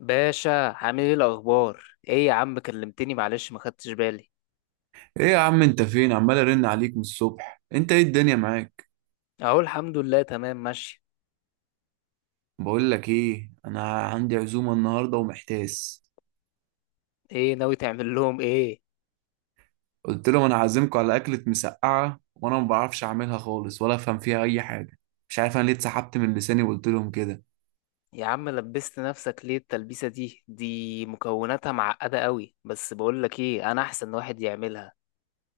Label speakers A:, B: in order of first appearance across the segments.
A: باشا، عامل ايه الاخبار؟ ايه يا عم كلمتني معلش ما خدتش بالي.
B: ايه يا عم، انت فين؟ عمال ارن عليك من الصبح. انت ايه الدنيا معاك؟
A: اهو الحمد لله تمام ماشي.
B: بقول لك ايه، انا عندي عزومه النهارده ومحتاس.
A: ايه ناوي تعمل لهم ايه؟
B: قلت لهم انا عازمكم على اكله مسقعه وانا ما بعرفش اعملها خالص ولا افهم فيها اي حاجه. مش عارف انا ليه اتسحبت من لساني وقلت لهم كده.
A: يا عم لبست نفسك ليه التلبيسة دي مكوناتها معقدة قوي، بس بقول لك ايه، انا احسن واحد يعملها.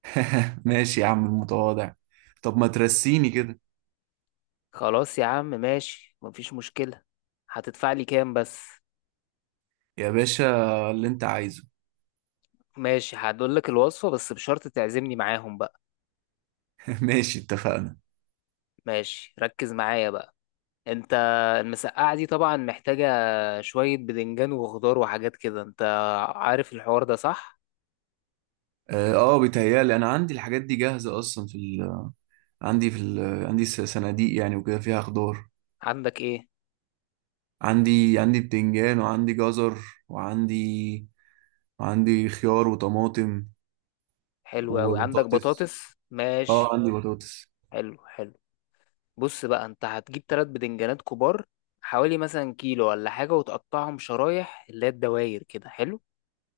B: ماشي يا عم المتواضع. طب ما ترسيني كده.
A: خلاص يا عم ماشي، مفيش مشكلة. هتدفع لي كام بس؟
B: يا باشا، اللي انت عايزه.
A: ماشي هقول لك الوصفة بس بشرط تعزمني معاهم بقى.
B: ماشي، اتفقنا.
A: ماشي ركز معايا بقى. انت المسقعة دي طبعا محتاجة شوية بدنجان وخضار وحاجات كده. انت عارف الحوار ده صح؟
B: بيتهيالي انا عندي الحاجات دي جاهزه اصلا في عندي في عندي صناديق يعني وكده فيها خضار.
A: عندك ايه؟
B: عندي بتنجان وعندي جزر وعندي وعندي خيار وطماطم.
A: حلو اوي، عندك
B: وبطاطس،
A: بطاطس؟
B: اه
A: ماشي.
B: عندي بطاطس.
A: حلو حلو. بص بقى، انت هتجيب 3 بدنجانات كبار، حوالي مثلا كيلو ولا حاجة، وتقطعهم شرايح اللي هي الدواير كده، حلو؟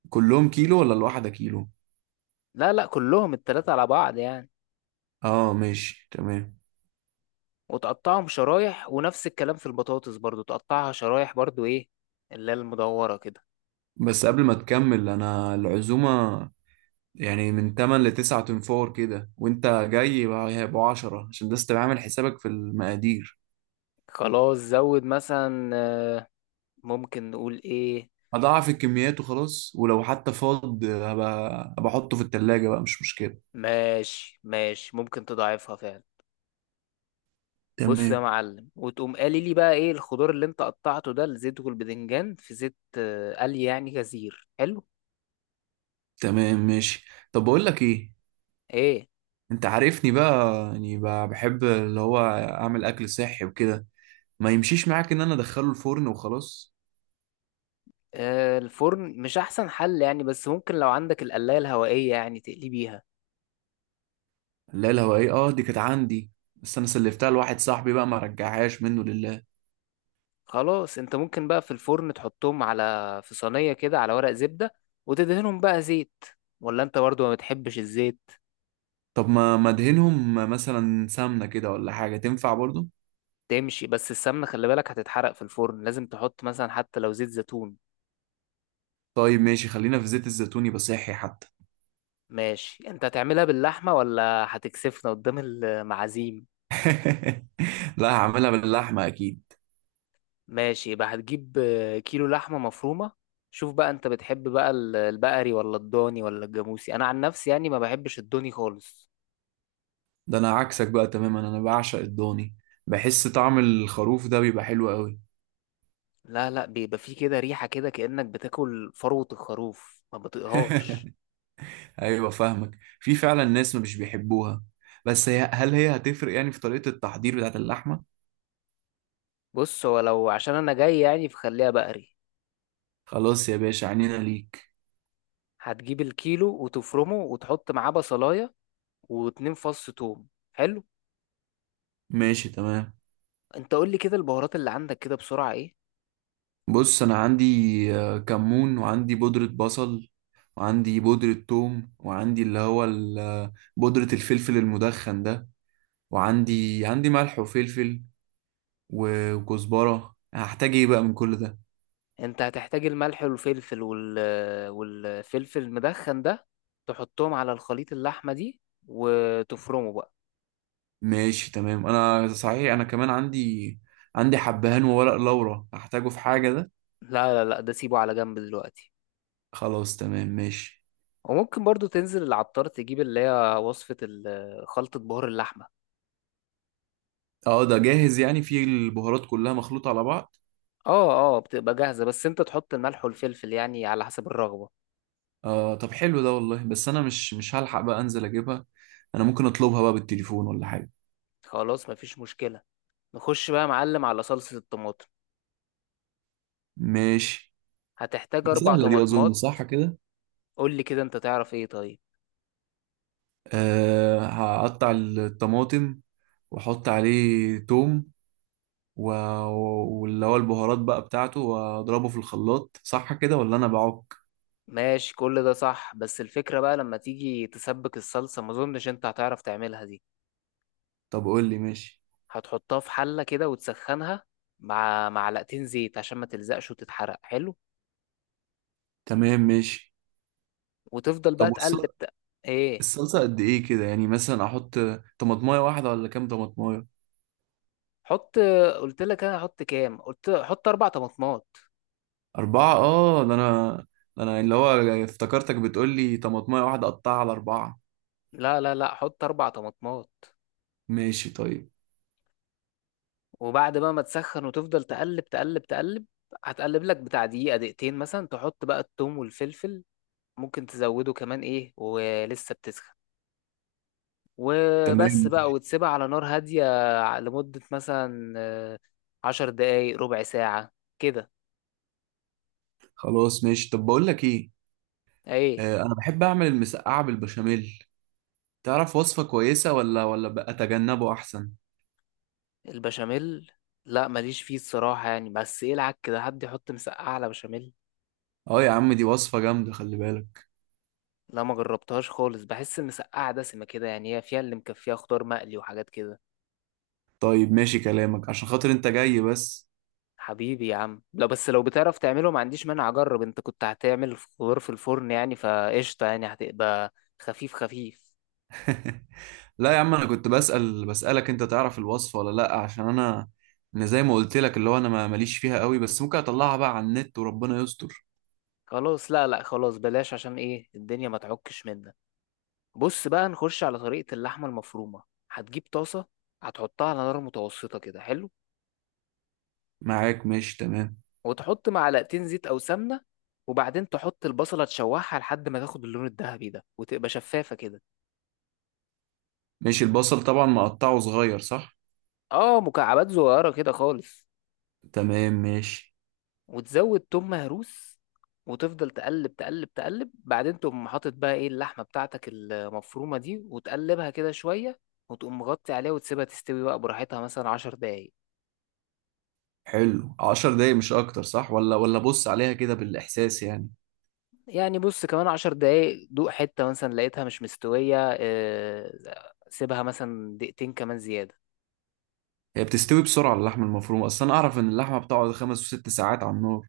B: كلهم كيلو ولا الواحدة كيلو؟
A: لا لا كلهم التلاتة على بعض يعني.
B: اه ماشي تمام.
A: وتقطعهم شرايح، ونفس الكلام في البطاطس برضو تقطعها شرايح برضو ايه، اللي هي المدورة كده.
B: بس قبل ما تكمل، انا العزومة يعني من 8 ل 9، تنفور كده وانت جاي هيبقوا 10، عشان بس تبقى عامل حسابك في المقادير.
A: خلاص زود مثلا ممكن نقول ايه.
B: هضاعف الكميات وخلاص، ولو حتى فاض هبقى احطه في التلاجة بقى، مش مشكلة.
A: ماشي ماشي ممكن تضاعفها فعلا. بص يا
B: تمام.
A: معلم، وتقوم قالي لي بقى ايه الخضار اللي انت قطعته ده، الزيت والبذنجان في زيت قلي يعني غزير، حلو؟
B: تمام ماشي. طب بقول لك ايه،
A: ايه.
B: انت عارفني بقى يعني بحب اللي هو اعمل اكل صحي وكده، ما يمشيش معاك ان انا ادخله الفرن وخلاص.
A: آه الفرن مش احسن حل يعني، بس ممكن لو عندك القلاية الهوائية يعني تقلي بيها.
B: لا الهوائية اه دي كانت عندي، بس انا سلفتها لواحد صاحبي بقى ما رجعهاش منه لله.
A: خلاص انت ممكن بقى في الفرن تحطهم على في صينية كده على ورق زبدة، وتدهنهم بقى زيت، ولا انت برضو ما بتحبش الزيت.
B: طب ما ادهنهم مثلا سمنة كده ولا حاجة؟ تنفع برضو؟
A: تمشي، بس السمنة خلي بالك هتتحرق في الفرن، لازم تحط مثلا حتى لو زيت زيتون.
B: طيب ماشي، خلينا في زيت الزيتون، يبقى صحي حتى.
A: ماشي، انت هتعملها باللحمة ولا هتكسفنا قدام المعازيم؟
B: لا هعملها باللحمة اكيد.
A: ماشي يبقى هتجيب كيلو لحمة مفرومة. شوف بقى انت بتحب بقى البقري ولا الضاني ولا الجاموسي؟ انا عن نفسي يعني ما بحبش الضاني خالص.
B: ده انا عكسك بقى تماما، انا بعشق الضاني. بحس طعم الخروف ده بيبقى حلو قوي.
A: لا لا بيبقى فيه كده ريحة كده، كأنك بتاكل فروة الخروف، ما بطيقهاش.
B: ايوه فاهمك، في فعلا ناس مش بيحبوها. بس هي هل هتفرق يعني في طريقة التحضير بتاعت اللحمة؟
A: بص هو لو عشان انا جاي يعني فخليها بقري.
B: خلاص يا باشا، عنينا ليك.
A: هتجيب الكيلو وتفرمه، وتحط معاه بصلاية و2 فص توم، حلو.
B: ماشي تمام.
A: انت قول لي كده البهارات اللي عندك كده بسرعة ايه.
B: بص انا عندي كمون وعندي بودرة بصل وعندي بودرة ثوم وعندي اللي هو بودرة الفلفل المدخن ده. وعندي ملح وفلفل وكزبرة. هحتاج ايه بقى من كل ده؟
A: انت هتحتاج الملح والفلفل والفلفل المدخن ده، تحطهم على الخليط اللحمة دي وتفرمه بقى.
B: ماشي تمام. انا صحيح انا كمان عندي، عندي حبهان وورق لورا، هحتاجه في حاجة ده؟
A: لا لا لا ده سيبه على جنب دلوقتي.
B: خلاص تمام ماشي.
A: وممكن برضو تنزل العطار تجيب اللي هي وصفة خلطة بهار اللحمة.
B: اه ده جاهز يعني، فيه البهارات كلها مخلوطة على بعض.
A: اه اه بتبقى جاهزة، بس انت تحط الملح والفلفل يعني على حسب الرغبة.
B: آه طب حلو ده والله، بس انا مش هلحق بقى انزل اجيبها. انا ممكن اطلبها بقى بالتليفون ولا حاجة؟
A: خلاص مفيش مشكلة. نخش بقى يا معلم على صلصة الطماطم.
B: ماشي.
A: هتحتاج أربع
B: سهلة دي اظن،
A: طماطمات
B: صح كده؟
A: قولي كده انت تعرف ايه طيب.
B: آه هقطع الطماطم واحط عليه توم و... واللي هو البهارات بقى بتاعته واضربه في الخلاط، صح كده ولا انا بعك؟
A: ماشي كل ده صح، بس الفكرة بقى لما تيجي تسبك الصلصة ما اظنش انت هتعرف تعملها دي.
B: طب قول لي. ماشي
A: هتحطها في حلة كده وتسخنها مع 2 معلقة زيت عشان ما تلزقش وتتحرق، حلو.
B: تمام ماشي.
A: وتفضل
B: طب
A: بقى تقلب ت- ايه.
B: الصلصة قد ايه كده، يعني مثلا احط طماطمايه واحدة ولا كام طماطمايه؟
A: حط. قلت لك انا احط كام؟ قلت حط 4 طماطمات.
B: أربعة؟ آه ده أنا، ده أنا اللي هو افتكرتك بتقول لي طماطمية واحدة أقطعها على أربعة.
A: لا لا لا حط 4 طماطمات.
B: ماشي طيب.
A: وبعد بقى ما تسخن وتفضل تقلب تقلب تقلب، هتقلب لك بتاع دقيقة دقيقتين مثلا، تحط بقى التوم والفلفل، ممكن تزوده كمان ايه ولسه بتسخن،
B: تمام
A: وبس بقى
B: ماشي.
A: وتسيبها على نار هادية لمدة مثلا 10 دقايق ربع ساعة كده.
B: خلاص ماشي. طب بقول لك إيه،
A: ايه.
B: آه أنا بحب أعمل المسقعة بالبشاميل، تعرف وصفة كويسة ولا بقى أتجنبه أحسن؟
A: البشاميل؟ لا ماليش فيه الصراحة يعني، بس يلعك كده حد يحط مسقعة على بشاميل.
B: آه يا عم دي وصفة جامدة، خلي بالك.
A: لا ما جربتهاش خالص، بحس المسقعة دسمة كده يعني، هي فيها اللي مكفيها خضار مقلي وحاجات كده.
B: طيب ماشي كلامك، عشان خاطر أنت جاي بس.
A: حبيبي يا عم لا، بس لو بتعرف تعمله ما عنديش مانع اجرب. انت كنت هتعمل خضار في الفرن يعني فقشطة، يعني هتبقى خفيف خفيف.
B: لا يا عم، أنا كنت بسأل، بسألك أنت تعرف الوصفة ولا لأ، عشان أنا، أنا زي ما قلت لك اللي هو أنا ماليش فيها قوي، بس ممكن أطلعها بقى على النت وربنا يستر.
A: خلاص لا لا خلاص بلاش عشان ايه الدنيا ما تعكش منك. بص بقى نخش على طريقة اللحمة المفرومة. هتجيب طاسة، هتحطها على نار متوسطة كده، حلو.
B: معاك ماشي تمام.
A: وتحط 2 معلقة زيت أو سمنة، وبعدين تحط البصلة تشوحها لحد ما تاخد اللون الذهبي ده وتبقى شفافة كده.
B: ماشي. البصل طبعا مقطعه صغير، صح؟
A: اه مكعبات صغيرة كده خالص.
B: تمام ماشي.
A: وتزود توم مهروس، وتفضل تقلب تقلب تقلب، بعدين تقوم حاطط بقى ايه اللحمة بتاعتك المفرومة دي، وتقلبها كده شوية، وتقوم مغطي عليها وتسيبها تستوي بقى براحتها مثلا 10 دقايق.
B: حلو، عشر دقايق مش اكتر، صح ولا بص عليها كده بالاحساس يعني؟
A: يعني بص كمان 10 دقايق، دوق حتة مثلا لقيتها مش مستوية سيبها مثلا دقيقتين كمان زيادة.
B: هي بتستوي بسرعة اللحمة المفرومة اصلا، اعرف ان اللحمة بتقعد خمس وست ساعات على النار.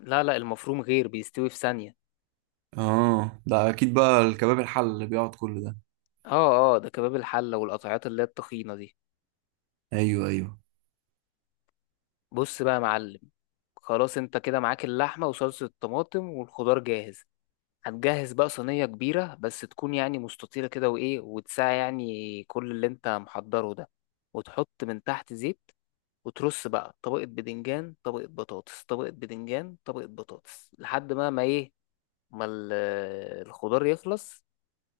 A: لا لا المفروم غير، بيستوي في ثانية.
B: اه ده اكيد بقى الكباب الحل اللي بيقعد كل ده.
A: اه اه ده كباب الحلة والقطعات اللي هي التخينة دي.
B: ايوه ايوه.
A: بص بقى يا معلم، خلاص انت كده معاك اللحمة وصلصة الطماطم والخضار جاهز. هتجهز بقى صينية كبيرة، بس تكون يعني مستطيلة كده وايه، وتساع يعني كل اللي انت محضره ده، وتحط من تحت زيت، وترص بقى طبقة بدنجان طبقة بطاطس طبقة بدنجان طبقة بطاطس لحد ما الخضار يخلص.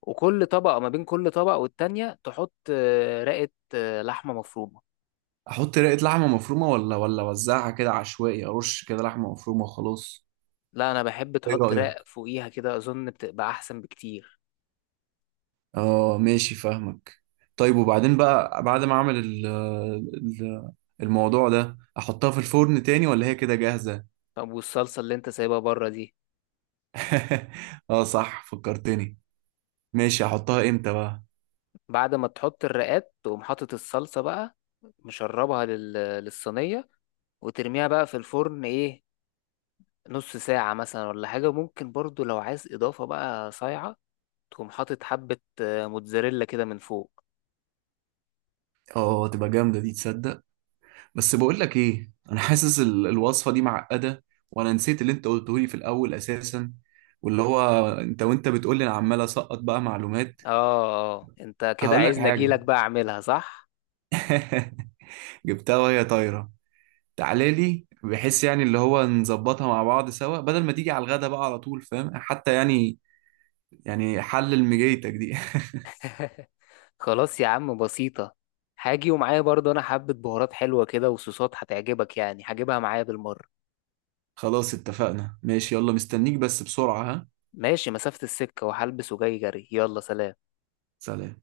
A: وكل طبقة، ما بين كل طبقة والتانية، تحط رقة لحمة مفرومة.
B: احط رقة لحمة مفرومة ولا اوزعها كده عشوائي، ارش كده لحمة مفرومة وخلاص؟
A: لا أنا بحب
B: ايه
A: تحط رق
B: رأيك؟
A: فوقيها كده، أظن بتبقى أحسن بكتير.
B: اه ماشي فاهمك. طيب وبعدين بقى بعد ما اعمل ال- الموضوع ده، احطها في الفرن تاني ولا هي كده جاهزة؟
A: طب والصلصة اللي أنت سايبها بره دي؟
B: اه صح فكرتني. ماشي احطها امتى بقى؟
A: بعد ما تحط الرقات تقوم حاطط الصلصة بقى، مشربها للصينية، وترميها بقى في الفرن، إيه، نص ساعة مثلا ولا حاجة. ممكن برضو لو عايز إضافة بقى صايعة تقوم حاطط حبة موتزاريلا كده من فوق.
B: اه تبقى جامدة دي تصدق. بس بقول لك ايه، انا حاسس الوصفة دي معقدة، وانا نسيت اللي انت قلته لي في الاول اساسا، واللي هو انت وانت بتقول لي انا عمال اسقط بقى معلومات.
A: اه اه انت كده
B: هقول لك
A: عايزني
B: حاجة.
A: اجيلك بقى اعملها صح.
B: جبتها وهي طايرة. تعالى لي بحيث يعني اللي هو نظبطها مع بعض سوا، بدل ما تيجي على الغدا بقى على طول، فاهم حتى يعني، يعني حلل مجيتك دي.
A: خلاص يا عم بسيطة، هاجي ومعايا برضو انا حبة بهارات حلوة كده وصوصات هتعجبك يعني، هجيبها معايا بالمرة.
B: خلاص اتفقنا ماشي، يلا مستنيك بس بسرعة ها.
A: ماشي، مسافة السكة وهلبس وجاي جري، يلا سلام.
B: سلام.